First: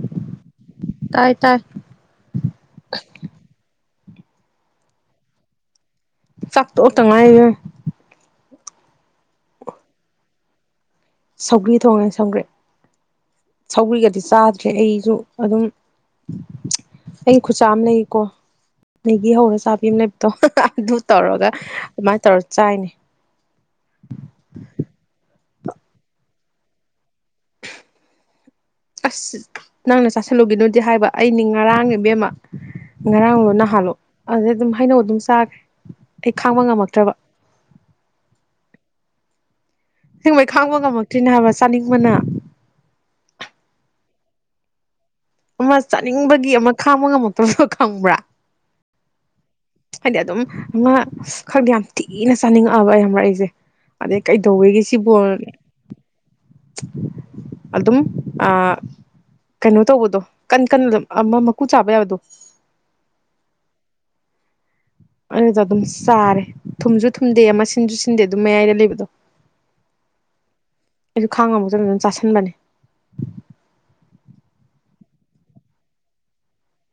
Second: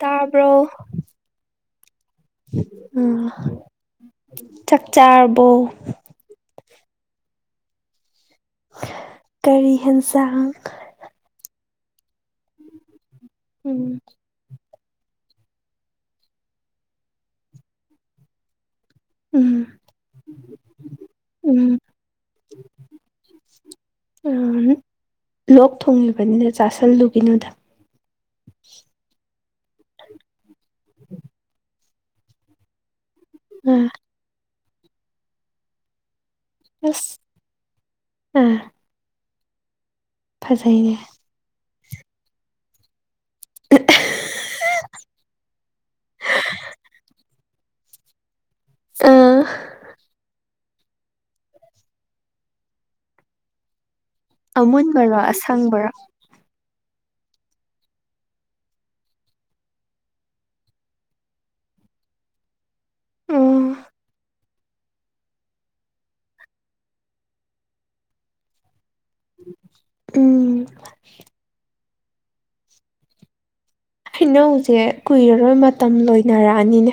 ꯇꯥꯔꯕꯣ ꯇꯥꯏ ꯇꯥꯏ ꯎ ꯆꯥꯛꯆꯥꯥꯕꯣ ꯆꯥꯛ ꯑꯣ ꯇꯉꯥꯏꯅꯦ ꯀꯔꯤ ꯌꯦꯟꯁꯥꯡ ꯁꯧꯒ꯭ꯔꯤ ꯊꯣꯡꯉꯦ ꯁꯪꯒꯔꯤ ꯎꯝ ꯁꯧꯒ꯭ꯔꯤꯒꯗꯤ ꯆꯥꯗ ꯁꯦ ꯑꯩꯁꯨ ꯑꯗꯨꯝ ꯑꯩ ꯈꯨꯆꯥ ꯑꯃ ꯂꯩꯌꯦꯀꯣ ꯅꯅꯤꯒꯤ ꯍꯧꯔ ꯎꯝ ꯆꯥꯕꯤ ꯑꯃ ꯂꯩꯕꯗꯣ ꯑꯗꯨ ꯇꯧꯔꯒ ꯑꯗꯨꯃꯥꯏꯅ ꯇꯧꯔ ꯆꯥꯏꯅꯦ ꯑꯝ ꯂꯣꯛ ꯊꯣꯡꯉꯤꯕꯅꯤꯅ ꯆꯥꯁꯜꯂꯨꯒꯤꯅꯣꯗ ꯑꯁ ꯅꯪꯅ ꯆꯥꯥꯁꯜꯂꯨꯒꯤꯅꯣꯗꯤ ꯍꯥꯏꯕ ꯑꯩꯅꯤ ꯉꯔꯥꯡ ꯏꯕꯦꯝꯃ ꯉꯔꯥꯡꯂꯣ ꯑꯥ ꯅꯍꯥꯜꯂꯣ ꯑꯗꯨꯗꯩ ꯑꯗꯨꯝ ꯍꯩꯅꯧ ꯑꯗꯨꯝ ꯆꯥꯈ꯭ꯔꯦ ꯑꯩ ꯈꯥꯡꯕ ꯉꯝꯃꯛꯇ꯭ꯔꯕ ꯑꯁ ꯑꯥ ꯍꯦꯡꯕꯩ ꯈꯥꯡꯕ ꯐꯖꯩꯅꯦ ꯉꯝꯃꯛꯇ꯭ꯔꯤꯅꯦ ꯍꯥꯏꯕ ꯆꯥꯅꯤꯡꯕꯅ [unintelligible] [inaudible] ꯑꯃ ꯆꯥꯅꯤꯡꯕꯒꯤ ꯑꯃ ꯈꯥꯡꯕ ꯉꯝꯃꯛꯇꯕꯘꯣ ꯈꯪꯕ꯭ꯔꯥ ꯑ ꯍꯥꯏꯘꯤ ꯑꯘꯨꯝ ꯑꯃꯥ ꯈꯪꯗꯦ ꯌꯥꯝꯊꯤꯅ ꯆꯥꯅꯤꯡꯉꯛꯑꯕ ꯈꯪꯕ꯭ꯔꯥ ꯑꯪꯖꯦ ꯑꯗꯩ ꯀꯩꯗꯧꯋꯦꯒꯦ ꯑꯃꯨꯟꯕꯔꯣ ꯁꯤꯕꯨꯅ ꯑꯁꯪꯕꯔꯣ ꯑꯗꯨꯝ ꯑꯥ ꯀꯩꯅꯣ ꯇꯧꯕꯗꯣ ꯀꯟ ꯀꯟꯅ ꯑꯃ ꯃꯀꯨ ꯆꯥꯕ ꯌꯥꯕꯗꯣ ꯎꯝ ꯑꯗꯨꯗ ꯑꯗꯨꯝ ꯆꯥꯔꯦ ꯊꯨꯝꯁꯨ ꯊꯨꯝꯗꯦ ꯑꯃ ꯁꯤꯟꯁꯨ ꯁꯤꯟꯗꯦ ꯑꯗꯨꯝ ꯃꯌꯥꯏꯘꯥ ꯂꯩꯕꯗꯣ ꯎꯝ ꯑꯩꯁꯨ ꯈꯡ ꯉꯥꯝꯃꯥꯛ ꯇꯥꯘꯥꯅꯥ ꯑꯗꯨꯝ ꯆꯥꯁꯑꯕꯥꯅꯦ ꯍꯩꯅꯧꯖꯦ ꯀꯨꯏꯔꯥꯔꯣꯏ ꯃꯇꯥꯝ ꯂꯣꯏꯅꯔꯥꯛ ꯑꯅꯤꯅꯦ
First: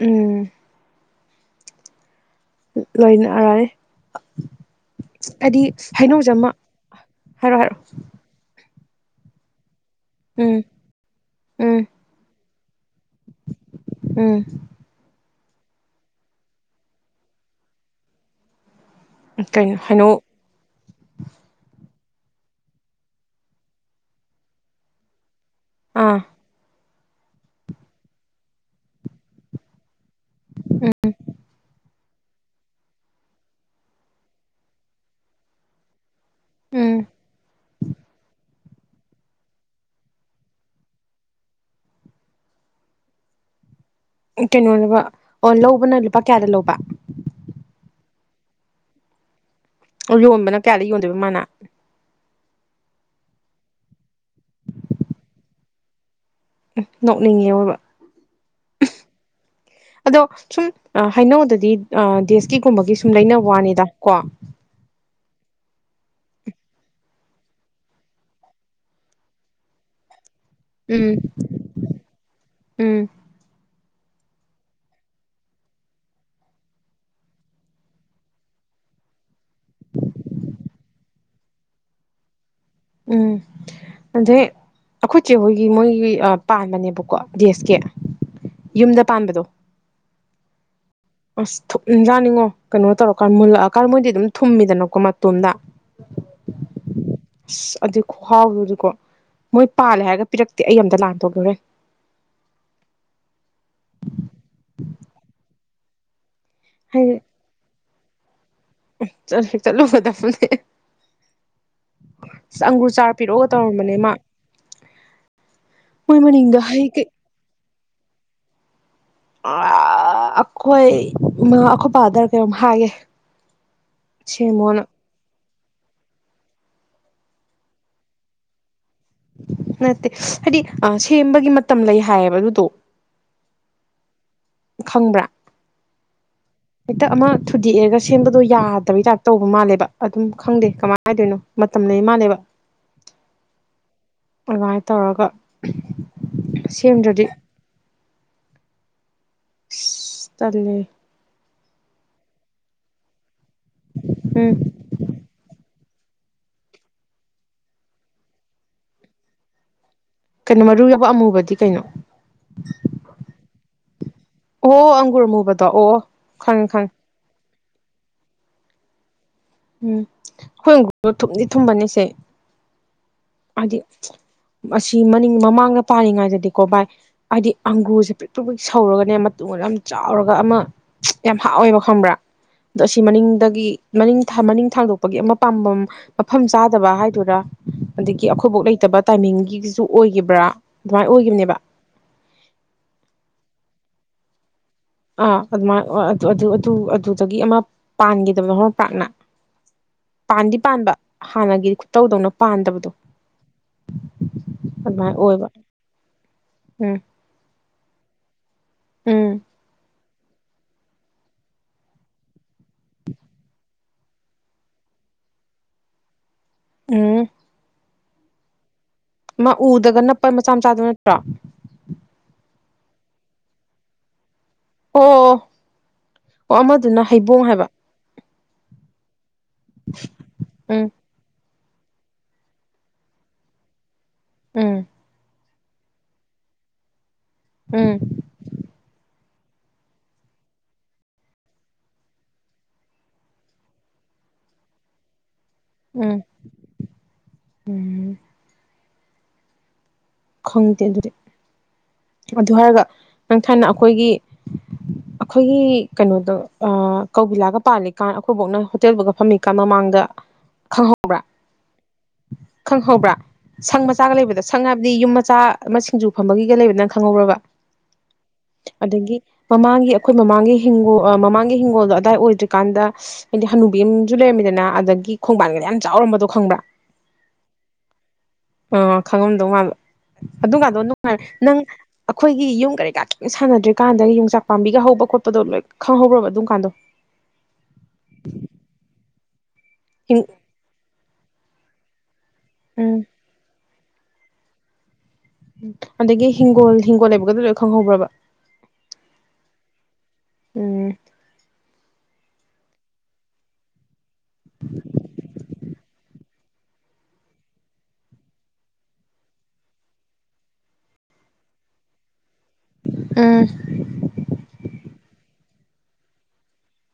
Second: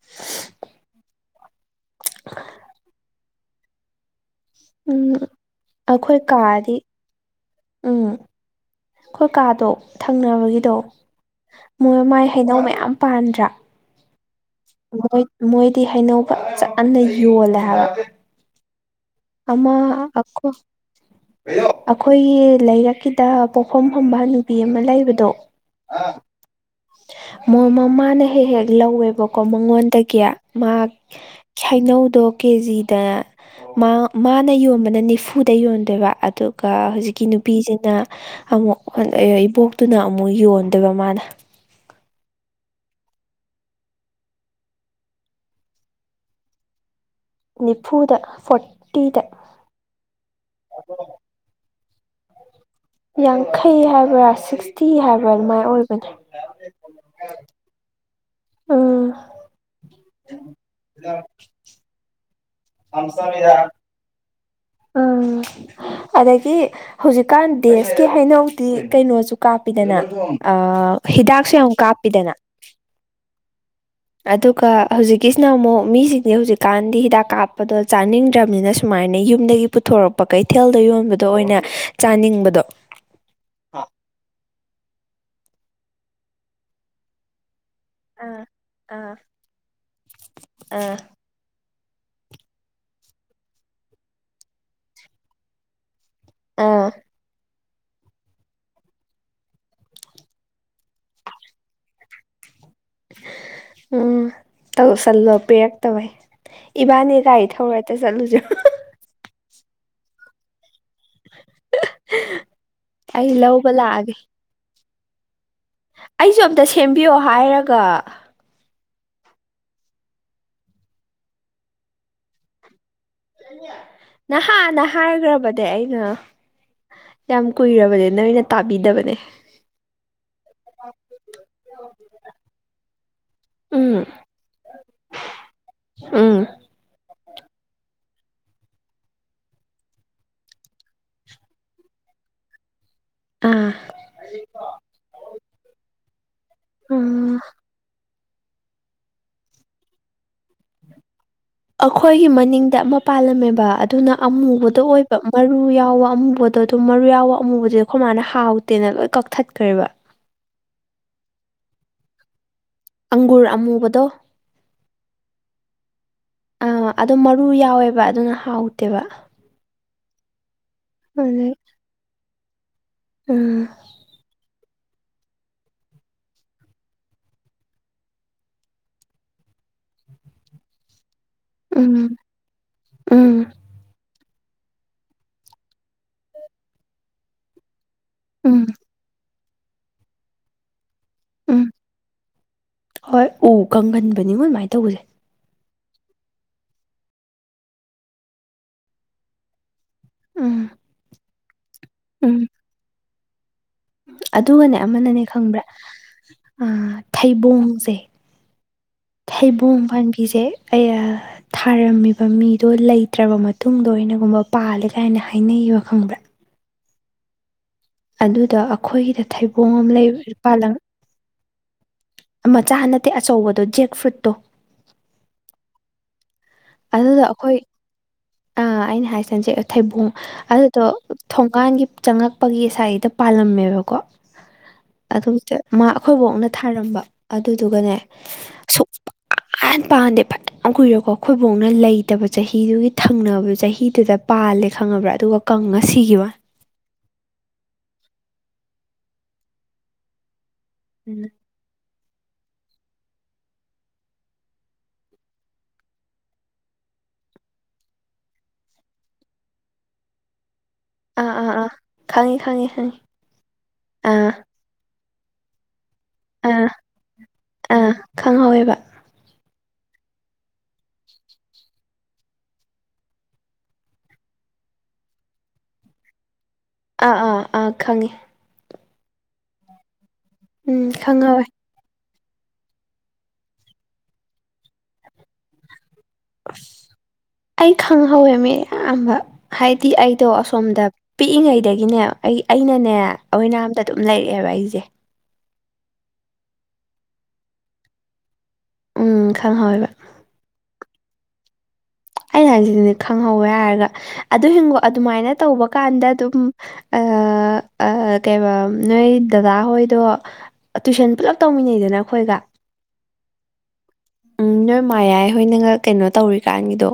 ꯎꯝ [unintelligible] [inaudible] ꯂꯣꯏꯅꯔꯅꯤ ꯎꯝ ꯍꯥꯏꯗꯤ ꯑꯩꯈꯣꯏ ꯍꯩꯅꯧꯁꯦ ꯑꯃ ꯀꯥꯗꯤ ꯍꯥꯏꯔꯣ ꯍꯥꯏꯔꯣ ꯎꯝ ꯑꯩꯈꯣꯏ ꯀꯥꯗꯣ ꯎꯝ ꯊꯪꯅꯕꯒꯤꯗꯣ ꯎꯝ ꯃꯣꯏ ꯃꯥꯏ ꯍꯥꯏꯅꯧ ꯃꯌꯥꯝ ꯌꯥꯝ ꯄꯥꯟꯗ꯭ꯔꯥ ꯎꯝ ꯃꯣꯏ ꯃꯣꯏꯗꯤ ꯍꯩꯅꯧꯕ ꯆꯠꯟꯅ ꯌꯣꯜꯂꯦ ꯍꯥꯏꯕ ꯑꯃ ꯀꯩꯅꯣ ꯍꯩꯅꯧ ꯑꯣ ꯑꯩꯈꯣꯏꯒꯤ ꯂꯩꯔꯛꯀꯤꯗ ꯄꯣꯛꯐꯝ ꯐꯝꯕ ꯅꯨꯄꯤ ꯑꯃ ꯂꯩꯕꯗꯣ ꯑꯥ ꯃꯣꯏ ꯃꯃꯥꯅ ꯍꯦꯛ ꯍꯦꯛ ꯂꯧꯋꯦꯕꯀꯣ ꯃꯉꯣꯟꯗꯒꯤ ꯀꯌꯥ ꯃꯥ ꯈꯥꯏꯅꯧ ꯑꯗꯣ ꯀꯦꯖꯤꯗ ꯃꯥꯅ ꯌꯣꯟꯕꯅ ꯅꯤꯐꯨꯗ ꯌꯣꯟꯗꯣꯏꯕ ꯑꯗꯨꯒ ꯎꯝ ꯍꯧꯖꯤꯛꯀꯤ ꯅꯨꯄꯤꯁꯤꯅ ꯑꯃꯨꯛ ꯏꯕꯣꯛꯇꯨꯅ ꯑꯃꯨꯛ ꯌꯣꯟꯗꯣꯏꯕ ꯃꯥꯅ ꯀꯩꯅꯣꯅꯦꯕ ꯑꯣ ꯂꯧꯕꯅ ꯂꯨꯄꯥ ꯀꯌꯥꯗ ꯂꯧꯕ ꯅꯤꯐꯨꯗ ꯐꯇꯤꯗ ꯌꯣꯟꯕꯅ ꯀꯌꯥꯗ ꯌꯣꯟꯗꯣꯏꯕ ꯃꯥꯅ ꯌꯥꯡꯈꯩ ꯍꯥꯏꯕ꯭ꯔꯥ ꯁꯤꯛꯁꯇꯤ ꯍꯥꯏꯕ꯭ꯔꯥ ꯑꯗꯨꯃꯥꯏꯅ ꯑꯣꯏꯕꯅꯦ ꯅꯣꯛꯅꯤꯡꯉꯦꯕ ꯎꯝ ꯑꯗꯣ ꯁꯨꯝ ꯍꯥꯏꯅꯧꯗꯗꯤꯦ ꯀꯤꯒꯨꯝꯕꯒꯤ ꯁꯨꯝ ꯂꯩꯅꯕ ꯋꯥꯅꯤꯗ ꯀꯣ ꯑ ꯎ ꯑꯗꯒꯤ ꯍꯧꯖꯤꯛꯀꯥꯟ ꯗꯦꯁꯀꯤ ꯍꯩꯅꯧꯗꯤ ꯀꯩꯅꯣꯁꯨ ꯀꯥꯞꯄꯤꯗꯅ ꯑ ꯎꯝ ꯍꯤꯗꯥꯛꯁꯨ ꯌꯥꯝ ꯀꯥꯞꯄꯤꯗꯅ ꯎꯝ ꯑꯗꯨꯒ ꯍꯧꯖꯤꯛꯀꯤꯁꯤꯅ ꯑꯃꯨꯛ ꯃꯤꯁꯤꯡꯁꯦ ꯍꯧꯖꯤꯛꯀꯥꯟꯗꯤ ꯍꯤꯗꯥꯛ ꯀꯥꯞꯄꯗꯣ ꯆꯥꯅꯤꯡꯗ꯭ꯔꯕꯅꯤꯅ ꯁꯨꯃꯥꯏꯅ ꯁꯃꯥꯏꯅ ꯌꯨꯝꯗꯒꯤ ꯄꯨꯊꯣꯔꯛꯄ ꯀꯩꯊꯦꯜꯗ ꯌꯣꯟꯕꯗꯣ ꯑꯣꯏꯅ ꯆꯥꯅꯤꯡꯕꯗꯣ ꯎꯝ ꯑꯗ ꯑꯈꯣꯏ ꯆꯦꯕ ꯃꯣꯏꯒꯤ ꯄꯥꯟꯕꯅꯦꯕꯀꯣ ꯗꯦꯁꯀꯤ ꯑꯥ ꯌꯨꯝꯗ ꯑꯥ ꯄꯥꯟꯕꯗꯣ ꯑꯥ ꯑ ꯊꯨꯞꯅꯖꯥꯅꯤꯡꯉꯣ ꯀꯩꯅꯣ ꯇꯧꯔꯀꯥꯟ ꯃꯨꯜꯂꯛꯑꯀꯥꯟ ꯃꯣꯏꯗꯤ ꯑꯗꯨꯝ ꯊꯨꯝꯃꯤꯗꯅꯀꯣ ꯃꯇꯣꯝꯗ ꯑꯥ ꯑꯁ ꯑꯗꯨ ꯈꯍꯥꯎꯔꯗꯤꯀꯣ ꯃꯣꯏ ꯄꯥꯜꯂꯦ ꯍꯥꯏꯔꯒ ꯄꯤꯔꯛꯇꯦ ꯑꯩ ꯑꯝꯇ ꯂꯥꯟꯊꯣꯛꯈꯨꯔꯦ ꯎꯝ ꯇꯧꯁꯜꯂꯣ ꯄꯤꯔꯛꯇꯕꯏ ꯏꯕꯥꯅꯤ ꯀꯒꯥꯔꯤ ꯊꯧꯔꯦꯇ ꯆꯠꯂꯨꯁꯨ ꯆ ꯆꯂꯣ ꯐ ꯐꯦ ꯑꯁ ꯑꯪꯒꯨꯔ ꯆꯥꯔ ꯑꯩ ꯄꯤꯔꯛꯑꯣꯒ ꯂꯧꯕ ꯇꯧꯔꯝꯕꯅꯦ ꯃꯥ ꯂꯥꯛꯑꯒꯦ ꯃꯣꯏ ꯑꯩꯁꯨ ꯃꯅꯤꯡꯗ ꯑꯝꯇ ꯍꯩ ꯀꯩ ꯁꯦꯝꯕꯤꯌꯣ ꯍꯥꯏꯔꯒ ꯑ ꯑꯩꯈꯣꯏ ꯃꯥ ꯑꯩꯈꯣꯏ ꯐꯥꯗꯔ ꯀꯩꯅꯣꯝ ꯍꯥꯏꯒꯦ ꯅꯍꯥ ꯁꯦꯝꯃꯣꯅ ꯅꯍꯥꯏꯒ꯭ꯔꯕ ꯑ ꯑꯩꯅ ꯌꯥꯝ ꯀꯨꯏꯔꯕꯅꯤ ꯅ ꯑꯩꯅ ꯇꯥꯕꯤꯗꯕꯅꯦ ꯅꯠꯇꯦ ꯍꯥꯏꯗꯤ ꯁꯦꯝꯕꯒꯤ ꯃꯇꯝ ꯂꯩ ꯍꯥꯏꯌꯦꯕ ꯑꯗꯨꯗꯣ ꯎꯝ ꯈꯪꯕ꯭ꯔꯥ ꯎꯝ ꯍꯦꯛꯇ ꯑꯃ ꯊꯨꯗꯦꯛꯑꯒ ꯁꯦꯝꯕꯗꯣ ꯌꯥꯗꯕꯒꯤ ꯇꯥꯏꯞꯇ ꯇꯧꯕ ꯃꯥꯜꯂꯦꯕ ꯑꯗꯨꯝ ꯈꯪꯗꯦ ꯀꯃꯥꯏꯅ ꯍꯥꯏꯗꯣꯏꯅꯣ ꯃꯇꯝ ꯂꯩ ꯃꯥꯜꯂꯦꯕ [inaudible] ꯑꯥ ꯑꯗꯨꯃꯥꯏꯅ ꯇꯧꯔꯒ ꯁꯦꯝꯗ꯭ꯔꯗꯤ ꯎꯝ ꯇꯂꯦ ꯑꯩꯈꯣꯏꯒꯤ ꯃꯅꯤꯡꯗ ꯑꯃ ꯄꯥꯜꯂꯝꯃꯦꯕ ꯑꯗꯨꯅ ꯎꯝ ꯑꯃꯨꯕꯗ ꯑꯣꯏꯕ ꯃꯔꯨ ꯌꯥꯎ ꯌꯥꯎꯕ ꯑꯃꯨꯕꯗꯣ ꯑꯗꯨꯝ ꯃꯔꯨ ꯌꯥꯎꯕ ꯑꯃꯨꯕꯗ ꯑꯩꯈꯣꯏ ꯃꯥꯅ ꯍꯥꯎꯇꯦꯅ ꯂꯣꯏ ꯀꯛꯊꯠꯈ꯭ꯔꯦꯕ ꯀꯩꯅꯣ ꯃꯔꯨ ꯌꯥꯎꯕ ꯑꯃꯨꯕꯗꯤ ꯀꯩꯅꯣ ꯑꯪꯒꯨꯔ ꯑꯃꯨꯕꯗꯣ ꯇ ꯑꯣ ꯈꯪꯉ ꯈꯪ ꯂꯨ ꯌꯥꯎꯋꯦꯕ ꯑꯗꯨꯅ ꯍꯥꯎꯇꯦꯕ ꯎꯝ ꯑꯩꯈꯣꯏꯒꯨꯔꯗꯣ ꯊꯨꯝꯗꯤ ꯑꯗꯨꯗꯩ ꯊꯨꯝꯕꯅꯤꯁꯦ ꯎꯝ ꯑꯗꯦ ꯑꯁꯤ ꯃꯅꯤꯡ ꯃꯃꯥꯡꯗ ꯄꯥꯜꯂꯤꯉꯩꯗꯗꯤꯀꯣ ꯚꯥꯏ ꯍꯥꯏꯗꯤ ꯑꯪꯒ꯭ꯔꯨꯁꯦ ꯄꯤꯛ ꯄꯤꯛ ꯄꯤꯛ ꯁꯧꯔꯒꯅꯦ ꯃꯇꯨꯡ ꯌꯥꯝ ꯆꯥꯎꯔꯒ ꯑꯃ ꯌꯥꯝ ꯍꯥꯎꯋꯦꯕ ꯈꯪꯕ꯭ꯔꯥ ꯎꯝ ꯑꯗꯣ ꯑꯁꯤ ꯎꯝ ꯃꯅꯤꯡꯗꯒꯤ ꯃꯅꯤꯡ ꯃꯅꯤꯡ ꯊꯥꯡꯗꯣꯛꯄꯒꯤ ꯑꯃ ꯄꯥꯝꯕꯝ ꯃꯐꯝ ꯆꯥꯗꯕ ꯍꯥꯏꯗꯔꯥ ꯑꯗꯒꯤ ꯑꯩꯈꯣꯏꯐꯧ ꯎꯝ ꯂꯩꯇꯕ ꯇꯥꯏꯃꯤꯡꯒꯤꯁꯨ ꯑꯣꯏꯈꯤꯕ꯭ꯔꯥ ꯑꯗꯨꯃꯥꯏꯅ ꯑꯣꯏꯈꯤꯕꯅꯦꯕ ꯎꯝ ꯀꯪꯍꯟꯕꯅꯤꯉꯣ ꯑꯗꯨꯃꯥꯏꯅ ꯇꯧꯕꯁꯦ ꯑꯗꯨꯃꯥꯏꯅ ꯑꯗꯨꯗꯒꯤ ꯑꯃ ꯄꯥꯟꯈꯤꯗꯕꯗꯣ ꯍꯣꯔꯝ ꯄꯥꯛꯅ ꯄꯥꯟꯗꯤ ꯎꯝ ꯄꯥꯟꯕ ꯍꯥꯟꯅꯒꯤ ꯈꯨꯇꯧꯗꯧꯅ ꯎꯝ ꯄꯥꯟꯗꯕꯗꯣ ꯑꯗꯨꯒꯅꯦ ꯑꯗꯨꯃꯥꯏꯅ ꯑꯃꯅꯅꯦ ꯑꯣꯏꯕ ꯈꯪꯕ꯭ꯔꯥ ꯎꯝ ꯊꯩꯕꯣꯡꯁꯦ ꯎꯝ ꯊꯩꯕ ꯐ ꯦ ꯊꯔꯝꯃꯤ ꯃꯤꯣ ꯂꯩꯇ꯭ꯔꯕ ꯃꯇꯨꯡꯗꯣꯩꯅꯒꯨꯝ ꯀ ꯍꯥꯏꯅꯩ ꯋꯥ ꯈꯪꯕ꯭ꯔꯥ ꯎꯝ ꯑꯗꯨꯗ ꯑꯩꯈꯣꯏꯒꯤꯗ ꯊꯩꯕꯣꯡ ꯑꯃ ꯎꯗꯒ ꯅꯞꯄ ꯂꯩꯕ ꯃꯆꯥ ꯄꯥꯂꯪ ꯃꯆꯥꯗꯨ ꯅꯠꯇ꯭ꯔꯣ ꯃꯆꯥ ꯅꯠꯇꯦ ꯑꯆꯧꯕꯗꯣ ꯖꯦꯛ ꯐ꯭ꯔꯨꯠꯇꯣ ꯑꯣ ꯑꯣ ꯑꯃꯗꯨꯅ ꯍꯩꯕꯣꯡ ꯍꯥꯏꯕ ꯑ ꯑꯩꯅ ꯍꯥꯏꯁꯟꯁꯦ ꯊꯩꯕꯣꯡ ꯑꯗꯨꯗꯣ ꯎꯝ ꯀꯥꯟꯒꯤ ꯆꯪꯉꯛꯄꯒꯤ ꯉꯁꯥꯏꯗ ꯄꯥꯜꯂꯝꯃꯦꯕꯀꯣ ꯎꯝ ꯑꯗꯨꯝꯠ ꯃꯥ ꯑꯩꯈꯣꯏꯕꯣꯛꯅ ꯊꯥꯔꯝꯕ ꯑꯗꯨꯗꯨꯒꯅꯦ ꯎꯝ ꯁꯄ ꯑ ꯄꯗꯦ ꯄꯦ ꯀꯨꯏꯣ ꯀꯣ ꯑꯩꯈꯣꯏꯐꯥꯎꯅ ꯂꯩꯇꯕ ꯆꯍꯤꯗꯨꯒꯤ ꯊꯪꯅꯕꯗꯨ ꯆꯍꯤꯗꯨꯗ ꯄꯥꯜꯂꯦ ꯈꯪꯉꯕ꯭ꯔꯥ ꯑꯗꯨꯒ ꯀꯥꯡꯪꯁꯤ ꯎꯝ ꯋꯥ ꯎꯝ ꯈꯪꯗꯦ ꯑꯗꯨꯗꯤ ꯋꯥꯅꯤ ꯑꯗꯨ ꯍꯥꯏꯔꯒ ꯅꯪ ꯊꯥꯏꯅ ꯑꯩꯈꯣꯏꯒꯤ ꯑꯩꯈꯣꯏꯒꯤ ꯀꯩꯅꯣꯗꯣ ꯀꯧꯕꯤꯂꯥꯒ ꯄꯥꯜꯂꯤꯀꯥꯟ ꯑꯩꯈꯣꯏꯕꯧꯅ ꯍꯣꯇꯦꯜꯐꯧꯒ ꯐꯝꯃꯤꯀ ꯃꯃꯥꯡ ꯃꯥꯡꯗ ꯈꯪꯍꯧꯕ꯭ꯔꯥ ꯑꯥ ꯑꯥ ꯑꯥ ꯈꯪꯉꯤ ꯈꯪꯉꯤ ꯈꯪꯉꯤ ꯈꯪꯍꯧꯕ꯭ꯔꯥ ꯁꯪ ꯃꯆꯥꯒ ꯑꯥ ꯂꯩꯕꯗ ꯁꯪ ꯍꯥꯏꯕꯗꯤ ꯌꯨꯝ ꯃꯆꯥ ꯑꯃ ꯁꯤꯡꯖꯨ ꯐꯝꯕꯒꯤꯒ ꯑꯥ ꯂꯩꯕ ꯅꯪ ꯈꯪꯍꯧꯔꯕ ꯑꯥ ꯈꯪꯍꯧꯋꯦꯕ ꯑꯗꯒꯤ ꯃꯃꯥꯡꯒꯤ ꯑꯩꯈꯣꯏ ꯃꯃꯥꯡꯒꯤ ꯍꯤꯡꯣꯜ ꯃꯃꯥꯡꯒꯤ ꯍꯤꯡꯒꯣꯜꯗꯣ ꯑꯗꯥꯏ ꯑꯣꯏꯗ꯭ꯔꯤꯀꯥꯟꯗ ꯍꯥꯏꯗꯤ ꯍꯅꯨꯕꯤ ꯑꯃꯁꯨ ꯂꯩꯔꯝꯃꯦ ꯍꯥꯏꯗꯅ ꯑꯗꯒꯤ ꯈꯣꯡꯕꯥꯟꯒꯅ ꯌꯥꯝ ꯆꯥꯎꯔꯝꯕꯗꯣ ꯈꯪꯕ꯭ꯔꯥ ꯑꯥ ꯑꯥ ꯑꯥ ꯈꯪꯏ ꯑ ꯈꯪꯉꯝꯗꯧ ꯃꯥꯜꯂꯣ ꯑꯗꯨꯒꯀꯥꯟꯗꯣ ꯎꯝ ꯅꯨꯡꯉꯥꯏꯔꯦ ꯈꯪꯍꯧꯋꯦ ꯅꯪ ꯑꯩꯈꯣꯏꯒꯤ ꯌꯨꯝ ꯀꯔꯤ ꯀꯥ ꯀꯨꯅ ꯁꯥꯟꯅꯗ꯭ꯔꯤꯀꯥꯟꯗ ꯌꯣꯡꯆꯥꯛ ꯄꯥꯝꯕꯤꯒ ꯍꯧꯕ ꯈꯣꯠꯄꯗꯣ ꯂꯣꯏ ꯈꯪꯍꯧꯕ꯭ꯔꯕ ꯑꯗꯨꯝ ꯀꯥꯟꯗꯣ ꯑꯁ ꯑꯩ ꯈꯪꯍꯧꯋꯦ ꯃꯤ ꯑꯌꯥꯝꯕ ꯍꯥꯏꯗꯤ ꯑꯩꯗꯣ ꯑꯁꯣꯝꯗ ꯄꯤꯛꯏꯉꯩꯗꯒꯤꯅꯦ ꯑꯩ ꯑꯩꯅꯅꯦ ꯎꯝ ꯑꯣꯏꯅꯥꯝꯗ ꯑꯗꯨꯝ ꯂꯩꯔꯛꯑꯦꯕ ꯑꯩꯖꯦ ꯑꯗꯒꯤ ꯍꯤꯡꯒꯣꯜ ꯍꯤꯡꯒꯣꯜ ꯂꯩꯕꯒ ꯂꯣꯏ ꯈꯪꯍꯧꯕ꯭ꯔꯕ ꯎꯝ ꯈꯪꯍꯧꯋꯦꯕ ꯎꯝ ꯑꯩꯅ ꯍꯥꯏꯁꯤꯗꯤ ꯈꯪꯍꯧꯋꯦ ꯍꯥꯏꯔꯒ ꯑꯗꯨ ꯍꯤꯡꯒꯣ ꯑꯗꯨꯃꯥꯏꯅ ꯇꯧꯕ ꯀꯥꯟꯗ ꯑꯗꯨꯝ ꯑ ꯑ ꯀꯩꯕ ꯅꯣꯏ ꯗꯗꯥ ꯍꯣꯏꯗꯣ ꯇꯨꯏꯁꯟ ꯄꯨꯂꯞ ꯇꯧꯃꯤꯟꯅꯩꯗꯅ ꯑꯩꯈꯣꯏꯒ ꯑꯨꯝ ꯃꯥꯏꯌꯥꯏ ꯍꯣꯏꯅ ꯀꯩꯅꯣ ꯇꯧꯔꯤꯀꯥꯟꯒꯤꯗꯣ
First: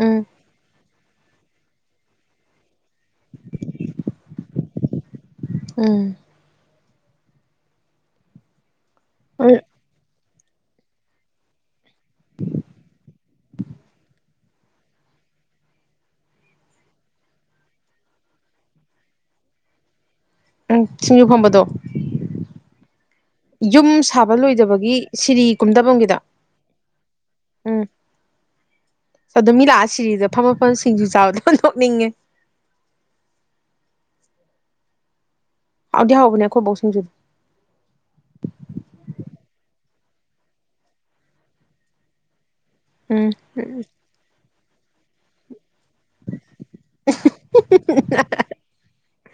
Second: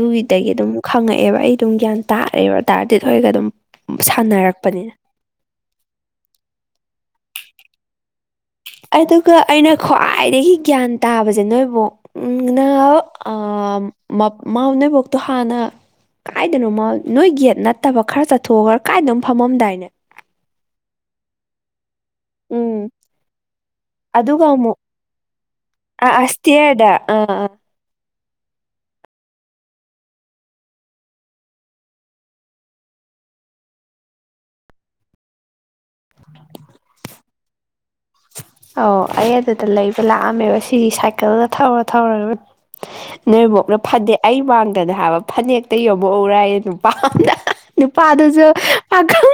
ꯎꯝ ꯑꯗꯨꯝ ꯈꯪꯉꯛꯑꯦꯕ ꯑꯩ ꯑꯗꯨꯝ ꯒ꯭ꯌꯥꯟ ꯇꯥꯔꯑꯦꯕ ꯇꯥꯔꯗꯦꯠ ꯍꯣꯏꯒ ꯑꯗꯨꯝ ꯁꯥꯟꯅꯔꯛꯄꯅꯤꯅ ꯎꯝ ꯑꯗꯨꯒ ꯎꯝ ꯑꯩꯅ ꯈ꯭ꯋꯥꯏ ꯈꯋꯥꯏꯗꯒꯤ ꯒ꯭ꯌꯥꯟ ꯇꯥꯕꯁꯦ ꯅꯣꯏ ꯕꯣꯛꯅ ꯑ ꯃꯥ ꯅꯣꯏꯕꯣꯛ ꯍꯥꯟꯅ ꯀꯥꯏꯗꯅꯣꯃ ꯅꯣꯏ ꯒꯦꯠ ꯅꯠꯇꯕ ꯈꯔ ꯆꯠꯊꯣꯛꯒ ꯈꯔ ꯀꯥꯏꯗꯅꯣꯃ ꯐꯝꯃꯝꯗꯥꯏꯅꯦ ꯎꯝ ꯆꯁꯤꯡꯉꯨ ꯐꯝꯕꯗꯣ ꯎꯝ ꯌꯨꯝ ꯁꯥꯕ ꯑꯗꯨꯒ ꯑꯃꯨꯛ ꯂꯣꯏꯗꯕꯒꯤ ꯁꯤꯔꯤ ꯑꯥ ꯀꯨꯝꯗꯐꯝꯒꯤꯗ ꯑꯁꯇꯤꯌꯔꯗ ꯑꯥ ꯑꯥ ꯎꯝ ꯑꯗꯣ ꯃꯤ ꯂꯥꯛꯑ ꯁꯤꯔꯤꯗ ꯐꯝ ꯃꯐꯝ ꯁꯤꯡꯖꯨ ꯆꯥꯕꯗ ꯑꯣꯟꯊꯣꯛꯅꯤꯡꯉꯦ ꯑ ꯍꯧꯗꯤ ꯍꯥꯎꯧꯕꯅꯦ ꯑꯩꯈꯣꯏ ꯕꯣꯛꯁꯤꯡꯖꯨꯗꯣ ꯑꯣ ꯑꯩ ꯑꯗꯨꯗ ꯂꯩꯕ ꯂꯥꯛꯑꯝꯃꯦꯕ ꯁꯤꯗꯤ ꯁꯥꯏꯀꯜꯒ ꯊꯧꯔ ꯊꯧꯔꯒ ꯎꯝ ꯅꯣꯏ ꯕꯣꯛꯅ ꯐꯅꯦꯛ ꯑꯩ ꯃꯥꯡꯗꯅ ꯍꯥꯏꯕ ꯐꯅꯦꯛ ꯌꯕꯎꯔꯑꯌꯦ ꯅꯨꯄꯥ ꯑꯝꯗ ꯅꯨꯄꯥꯗꯨꯁꯨ ꯄꯥꯈꯪ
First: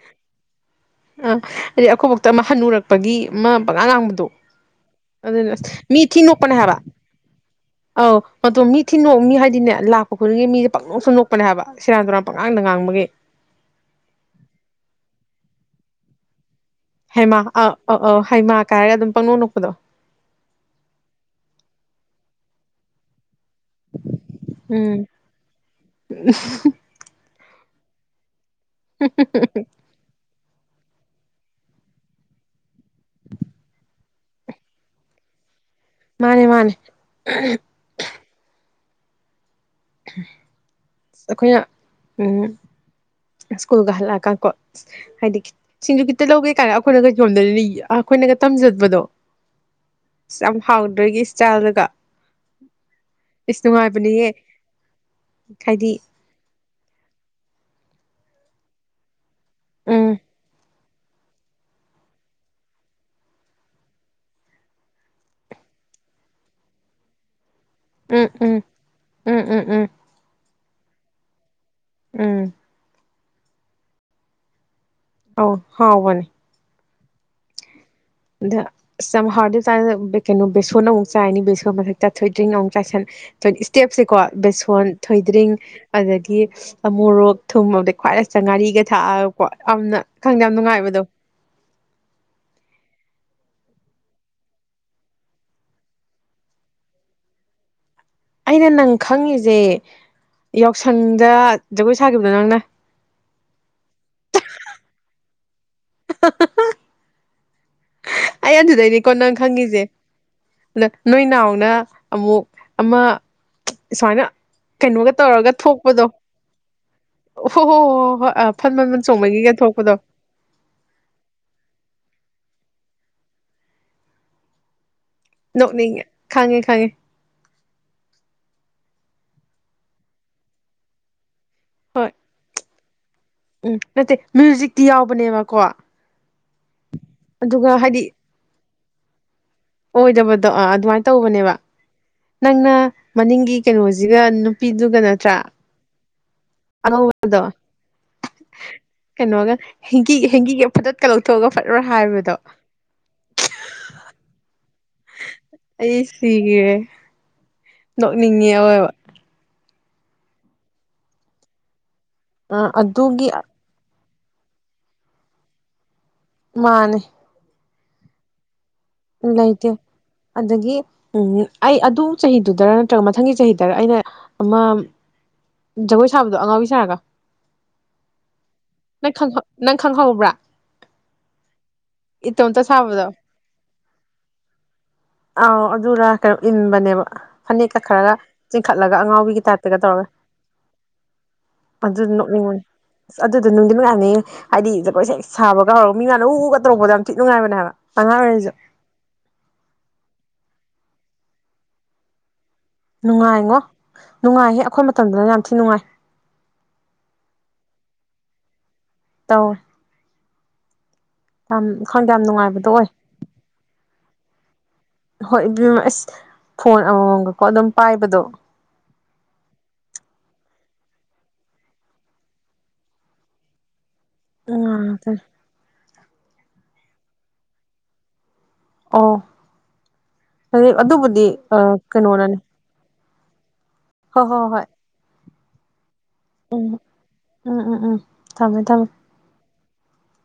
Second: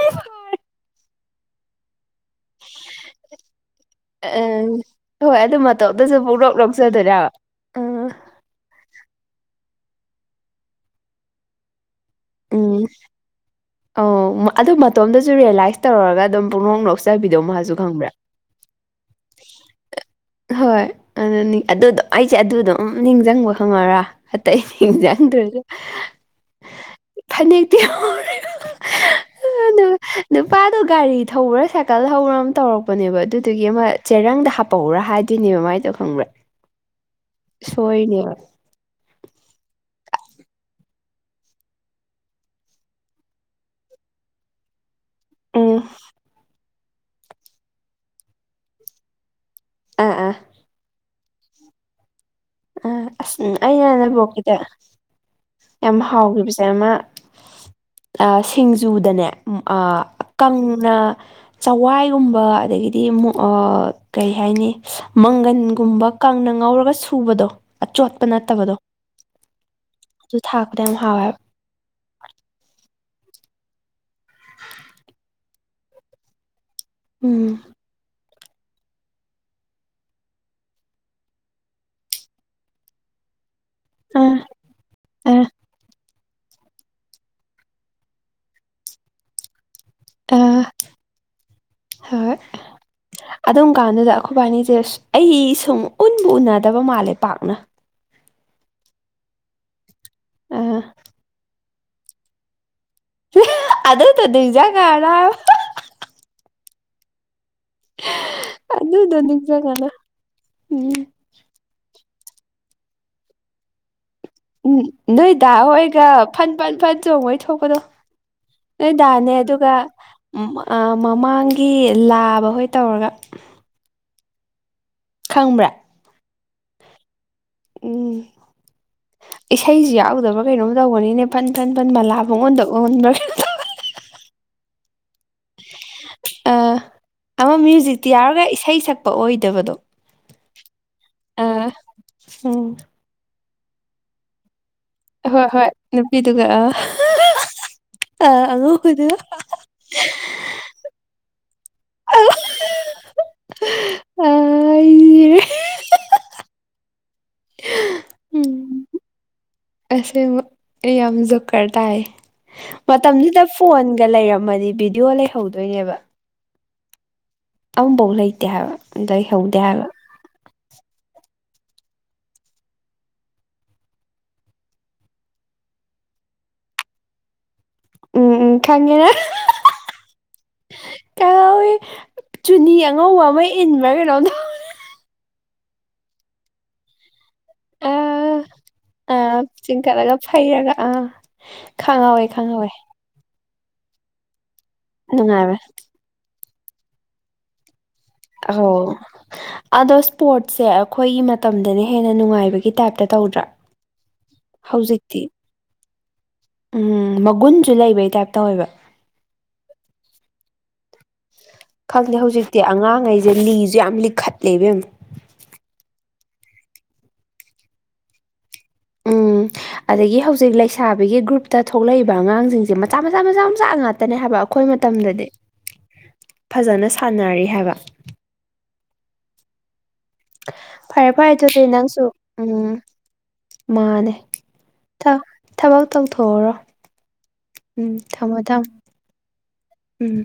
ꯑꯥ ꯑꯗꯗꯤ ꯑꯩꯈꯣꯏꯕꯇ ꯑꯃ ꯍꯟꯅꯨꯔꯛꯄꯒꯤ ꯑꯃ ꯄꯉꯥ ꯉꯥꯡꯕꯗꯣ ꯑꯪ ꯍꯣꯏ ꯑꯗꯨꯅ ꯑꯗꯨ ꯃꯇꯣꯝꯇꯁꯨ ꯃꯤꯊꯤꯅ ꯅꯣꯛꯄꯅꯦ ꯄꯨꯡꯅꯣꯛ ꯍꯥꯏꯕ ꯅꯣꯛꯆꯗꯣꯏꯅꯦ ꯍꯥꯏꯕ ꯑ ꯑꯧ ꯃꯤ ꯊꯤ ꯅꯣꯛꯑ ꯃꯤ ꯍꯥꯏꯗꯤꯅꯦ ꯂꯥꯛꯄ ꯈꯨꯗꯤꯡꯒꯤ ꯃꯤꯁꯦ ꯄꯪꯅꯣꯛꯇ ꯅꯣꯛꯄꯅꯦ ꯍꯥꯏꯕ ꯁꯦꯔꯥꯟ ꯇꯨꯔꯥꯟ ꯄꯪꯉꯥꯡꯗ ꯎꯝ ꯉꯥꯡꯕꯒꯤ ꯑꯣ ꯑꯗꯨ ꯃꯇꯣꯝꯗꯁꯨ ꯔꯤꯌꯦꯂꯥꯏꯁ ꯇꯧꯔꯔꯒ ꯑꯗꯨꯝ ꯄꯨꯡꯅꯣꯛ ꯅꯣꯛꯆꯕꯤꯗꯣ ꯍꯩꯃꯥ ꯑ ꯃꯥꯁꯨ ꯑ ꯈꯪꯕ꯭ꯔꯥ ꯑ ꯍꯩꯃꯥ ꯀꯥꯏꯔꯒ ꯍꯥꯢꯔꯒ ꯑꯗꯨꯝ ꯄꯪꯅꯣꯛ ꯅꯣꯛꯄꯗꯣ ꯍꯣꯏ ꯑꯗꯨ ꯑꯗꯨꯗꯣ ꯑꯩꯖꯦ ꯑꯗꯨꯗꯣ ꯑꯗꯨꯝ ꯅꯤꯡꯁꯤꯡꯕ ꯈꯪꯉꯔ ꯑꯇꯩ ꯎꯝ ꯅꯤꯡꯖꯪꯗ꯭ꯔꯁꯨ ꯐꯅꯦꯛꯇꯣ [unintelligible] ꯑꯗꯨꯗꯣ ꯒꯥꯔꯤ ꯊꯧꯕ꯭ꯔꯥ ꯁꯥꯏꯀꯜ ꯊꯧꯕ꯭ꯔꯥ ꯑꯃ ꯇꯧꯔꯛꯄꯅꯦꯕ ꯑꯗꯨꯗꯨꯒꯤ ꯑꯃ ꯆꯦꯔꯪꯗ ꯍꯥꯞꯄꯍꯎꯔꯥ ꯍꯥꯏꯗꯣꯏꯅꯦꯕ ꯃꯥꯏ ꯗꯣ ꯈꯪꯕ꯭ꯔꯥ ꯃꯥꯅꯦ ꯃꯥꯅꯦ ꯁꯣꯏꯔꯤꯅꯦꯕ ꯑꯩꯈꯣꯏꯅ ꯎꯝ ꯁ꯭ꯀꯨꯜꯒ ꯍꯜꯂ ꯀꯥ ꯀꯣ ꯍꯥꯏꯗꯤ ꯎꯝ ꯁꯤꯡꯖꯨ ꯈꯤꯇ ꯂꯧꯒꯦ ꯀꯥꯏꯅ ꯑꯩꯈꯣꯏꯅꯒ ꯌꯣꯝꯗꯅꯤ ꯑꯩꯈꯣꯏꯅꯒ ꯇꯝꯖꯕꯗꯣ ꯑ ꯑꯥ ꯑꯥ ꯌꯥꯝ ꯍꯥꯎꯗꯣꯏꯒꯤ ꯏꯁꯇꯥꯏꯜꯗꯨꯒ ꯑ ꯑꯁ ꯎꯝ ꯑꯩꯩꯅꯥ ꯅꯣꯏ ꯕꯣꯛꯀꯤꯅꯦ ꯍꯥꯏꯗꯤ ꯌꯥꯝ ꯍꯥꯎꯒꯤꯕꯖꯦ ꯑꯃ ꯑꯥ ꯁꯤꯡꯖꯨꯗꯅꯦ ꯎꯝ ꯑꯥ ꯀꯪ ꯅ ꯆꯋꯥꯏꯒꯨꯝꯕ ꯑꯗꯒꯤꯗꯤ ꯎꯝ ꯀꯔꯤ ꯍꯥꯏꯅꯤ ꯃꯪꯒꯟ ꯒꯨꯝꯕ ꯀꯪꯡꯅ ꯉꯧꯔꯒ ꯁꯨꯕꯗꯣ ꯑꯆꯣꯠꯄ ꯎꯝ ꯎꯝ ꯅꯠꯇꯕꯗꯣ ꯎꯝ ꯎꯝ ꯎꯝ ꯊꯥꯛꯄꯗꯣ ꯌꯥꯝ ꯍꯥꯎꯌꯦ ꯍꯥꯢꯕ ꯎꯝ [unintelligible] ꯑ ꯍꯥꯎ ꯍꯅꯦ ꯎꯝ ꯑꯗ ꯁꯝ ꯍꯥꯏꯥꯎꯔꯗꯥꯟꯗ ꯀꯩꯅꯣ ꯕꯦꯁꯣꯟ ꯑꯃꯨꯛ ꯆꯥꯏꯅꯤ ꯕꯦꯁꯣꯟ ꯃꯊꯛ ꯆꯥꯊꯣꯛꯗ꯭ꯔꯤ ꯑꯃꯨꯛ ꯆꯥꯏꯁꯟ ꯏꯁ꯭ꯇꯦꯞꯁꯦꯀꯣ ꯑꯥ ꯕꯦꯁꯣꯟ ꯑꯥ ꯊꯣꯏꯗ꯭ꯔꯤꯡ ꯑꯗꯒꯤ ꯃꯣꯔꯣꯛ ꯊꯨꯝꯃꯗ ꯈ꯭ꯋꯥꯏ ꯆ ꯉꯥꯔꯤꯒ ꯊꯥꯛꯑꯒꯀꯣ ꯑꯅ ꯈꯪꯗꯦ ꯌꯥꯝ ꯑꯥ ꯅꯨꯡꯉꯥꯏꯕꯗꯣ ꯍꯣꯏ ꯑꯗꯨꯝ ꯀꯥꯟꯗꯨꯗ ꯑꯩꯈꯣꯏꯕꯥꯅꯤꯁꯦ ꯑꯩ ꯁꯨꯝ ꯎꯟꯕ ꯎꯅꯗꯕ ꯃꯥꯜꯂꯦ ꯄꯥꯛꯅ ꯑꯩꯅ ꯅꯪ ꯈꯪꯉꯤꯁꯦ ꯑꯥ ꯌꯥꯎꯁꯪꯗ ꯖꯒꯣꯏ ꯁꯥꯈꯤꯕꯗꯣ ꯅꯪꯅ ꯑꯗꯨꯗꯣ ꯅꯤꯡꯁꯤꯡꯉꯛꯑꯔꯣꯏ [unintelligible] ꯑꯩ ꯑꯗꯨꯗꯩꯅꯤꯀꯣ ꯑꯗꯨꯗꯣ ꯅꯪ ꯈꯪꯉꯤꯁꯦ ꯅꯤꯡꯁꯤꯡꯉꯛꯑꯔꯣꯏ ꯑꯗ ꯎꯝ ꯅꯣꯏ ꯅꯥꯎꯅ ꯑꯃꯨꯛ ꯑꯃ ꯁꯨꯃꯥꯏꯅ ꯎꯝ ꯀꯩꯅꯣꯒ ꯇꯧꯔꯒ ꯅꯣꯏꯗꯥ ꯊꯣꯛꯄꯗꯣ ꯍꯣꯏꯒ ꯐꯟ ꯐꯟ ꯐꯟ ꯆꯣꯡꯕꯩ ꯑꯣ ꯍꯣ ꯊꯣꯛꯄꯗꯣ ꯍꯣꯏ ꯍꯣꯏ ꯍꯣꯏ ꯑ ꯐꯟ ꯃꯃꯜ ꯅꯣꯏꯗꯥꯅꯦ ꯆꯣꯡꯕꯒꯤ ꯍꯒ ꯊ ꯑꯗꯨꯒ ꯍꯈꯗꯣ ꯃꯃꯥꯡꯒꯤ ꯂꯥꯕ ꯍꯣꯏ ꯇꯧꯔꯒ ꯈꯪꯕ꯭ꯔꯥ ꯅꯣꯛꯅꯤꯡꯉꯦ ꯈꯪꯉꯦ ꯈꯪꯉꯦ ꯎꯝ ꯏꯁꯩꯁꯤ ꯌꯥꯎꯗꯕ꯭ꯔꯥ ꯀꯩꯅꯣꯝ ꯇꯧꯒꯅꯤꯅꯦꯕ ꯑ ꯄꯟ ꯀꯟ ꯄꯟ ꯍꯣꯏ ꯃꯂꯥ ꯃꯉꯣꯟꯗ ꯑꯣꯟꯕ꯭ꯔꯥ ꯎꯝ ꯅꯠꯇ ꯃ꯭ꯨꯖꯛꯗꯤ ꯌꯥꯎ ꯅꯦꯕꯀꯣ ꯑꯃ ꯑꯗꯨꯒ ꯍꯥꯏꯗꯤ ꯃ꯭ꯌꯨꯖꯤꯛꯇꯤ ꯌꯥꯎꯔꯒ ꯏꯁꯩ ꯁꯛꯄ ꯑꯣꯏꯗꯕꯗꯣ ꯑꯣꯏꯗꯕꯗꯣꯥ ꯑꯗꯨꯃꯥꯏꯅ ꯑ ꯇꯧꯕꯅꯦꯕ ꯎꯝ ꯅꯪꯅ ꯃꯅꯤꯡꯒꯤ ꯀꯩꯅꯣꯁꯤꯒꯝ ꯄꯤꯗꯨꯒ ꯅꯠꯇ꯭ꯔꯥ ꯀꯗꯨ ꯀ ꯑꯉꯧꯕꯗꯣ ꯀꯩꯅꯣꯒ ꯍꯦꯡꯒꯤ ꯍꯦꯡꯒꯤꯒ ꯐꯗꯠꯀ ꯂꯧꯊꯣꯛꯑꯒ ꯐꯠꯂꯣ ꯍꯥꯏꯕꯗꯣ ꯎ ꯁꯤꯔꯦ ꯑꯩ ꯁꯤꯒꯔꯦ ꯅꯣꯛꯅꯤꯡꯉ ꯑꯣꯏꯕ ꯑꯁ ꯌꯥꯝ ꯖꯨꯀꯔ ꯇꯥꯏ ꯑ ꯑꯗꯨꯒꯤ ꯃꯇꯝꯁꯤꯗ ꯐꯣꯟ ꯒ ꯂꯩꯔꯝꯃꯅꯤ ꯚꯤꯗꯤꯑꯣ ꯂꯩꯍꯧꯗꯣꯏꯅꯦꯕ ꯃꯥꯅꯦ ꯑꯐꯧ ꯂꯩꯇꯦ ꯍꯥꯏꯕ ꯎ ꯂꯩꯍꯧꯗꯦ ꯂꯩꯇꯦ ꯍꯥꯏꯕ ꯑꯗꯒꯤ ꯎꯝ ꯑꯩ ꯑꯗꯨ ꯆꯍꯤꯗꯨꯗꯔ ꯅꯠꯇ꯭ꯔꯒ ꯃꯊꯪꯒꯤ ꯆꯍꯤꯗꯔ ꯑꯩꯅ ꯑꯃ ꯖꯒꯣꯏ ꯁꯥꯕꯗꯣ ꯑꯉꯥꯡꯕꯤ ꯁꯥꯔꯒ ꯎꯝ ꯎꯝ ꯈꯉꯅ ꯅꯪ ꯈꯪ ꯅꯪ ꯈꯪꯍꯧꯕ꯭ꯔꯥ ꯀꯉꯋꯤ ꯏꯇꯣꯝꯇ ꯆꯨꯅꯤ ꯁꯥꯕꯗꯣ ꯑꯉꯧꯕ ꯑꯃ ꯏꯟꯕ꯭ꯔꯥ ꯀꯩꯅꯣꯗ ꯑꯥꯎ ꯑꯗꯨꯔ ꯀꯩꯅꯣ ꯏꯟꯕꯅꯦꯕ ꯐꯅꯦꯛꯀ ꯈꯔꯒ ꯑꯥ ꯆꯤꯡꯈꯠꯂꯒ ꯑꯉꯥꯎꯕꯤꯒꯤ ꯑꯥ ꯇꯥꯏꯞꯇꯒ ꯇꯧꯔꯒ ꯆꯤꯡꯈꯠꯂꯒ ꯐꯩꯔꯒ ꯑꯥ ꯑꯗꯨ ꯈꯪꯍꯧꯋꯦ ꯅꯣꯛꯅꯤꯡ ꯈꯪꯍꯧꯋꯦ ꯑꯁ ꯑꯗꯨꯗꯣ ꯅꯨꯡꯗꯤ ꯃꯌꯥꯝꯅꯤ ꯍꯥꯏꯗꯤ ꯖꯒꯣꯏꯁꯦꯦꯛ ꯅꯨꯡꯉꯥꯏꯕ꯭ꯔꯥ ꯁꯥꯕꯒ ꯍꯧꯔꯒ ꯃꯤ ꯃꯅ ꯎꯒ ꯇꯧꯛꯗ ꯌꯥꯝ ꯊꯤ ꯅꯨꯡꯥꯏꯕꯅꯦꯕ ꯑꯉꯥꯡ ꯑꯣꯏꯔꯤꯩꯁꯨ ꯑꯣ ꯑꯗꯣ ꯁ꯭ꯄꯣꯔꯠꯁꯦ ꯑꯩꯈꯣꯏꯒꯤ ꯃꯇꯝꯗꯅ ꯍꯦꯟꯅ ꯅꯨꯡꯉꯥꯏꯕ ꯒꯤ ꯇꯥꯏꯞꯇ ꯇꯧꯗ꯭ꯔꯥ ꯅꯨꯡꯉꯥꯏꯉꯣ ꯅꯨꯡꯉꯥꯏꯍꯦ ꯑꯩꯈꯣꯏ ꯍꯧꯖꯤꯛꯇꯤ ꯃꯇꯝꯗꯅ ꯌꯥꯝ ꯊꯤ ꯅꯨꯡꯉꯥꯏ ꯎꯝ ꯃꯒꯨꯟꯁꯨ ꯂꯩꯕꯩ ꯇꯥꯏꯞ ꯇꯧꯋꯦꯕ ꯇꯥꯎ ꯈꯪꯗꯦ ꯌꯥꯝ ꯍꯧꯖꯤꯛꯇꯤ ꯅꯨꯡꯉꯥꯏꯕꯗꯣ ꯑꯣꯏ ꯑꯉꯥꯡꯈꯩꯁꯦ ꯂꯤꯁꯨ ꯌꯥꯝ ꯂꯤꯈꯠꯂꯦꯕ ꯍꯣꯏ ꯏ ꯑꯁ ꯐꯣꯟ ꯑꯃꯃꯝꯒꯀꯣ ꯑꯗꯨꯝ ꯄꯥꯏꯕꯗꯣ ꯎꯝ ꯑꯗꯒꯤ ꯍꯧꯖꯤꯛ ꯂꯩꯁꯥꯕꯤꯒꯤ ꯒ꯭ꯔꯨꯞꯇ ꯊꯣꯛꯂꯛꯏꯕ ꯑꯉꯥꯡꯁꯤꯡꯁꯦ ꯃꯆꯥ ꯃꯆꯥ ꯃꯆꯥ ꯃꯆꯥ ꯉ ꯉꯥꯛꯇꯅꯦ ꯍꯥꯏꯕ ꯑꯩꯈꯣꯏ ꯉꯥꯛꯇꯅꯤ ꯃꯇꯝꯗꯗꯤ ꯐꯖꯅ ꯁꯥꯟꯅꯔꯤ ꯍꯥꯏꯕ ꯑꯣ ꯑꯗꯨꯩ ꯐꯔꯦ ꯑꯗꯨꯕꯨꯗꯤ ꯐꯔꯦ ꯑꯗꯨꯗꯤ ꯅꯪꯁꯨ ꯀꯩꯅꯣꯅꯅꯤ ꯎꯝ ꯃꯥꯅꯦ ꯊꯕꯛ ꯇꯧꯊꯣꯛꯑꯣꯔꯣ ꯎꯝ ꯊꯝꯃꯣ ꯊꯝꯃꯣ ꯎꯝ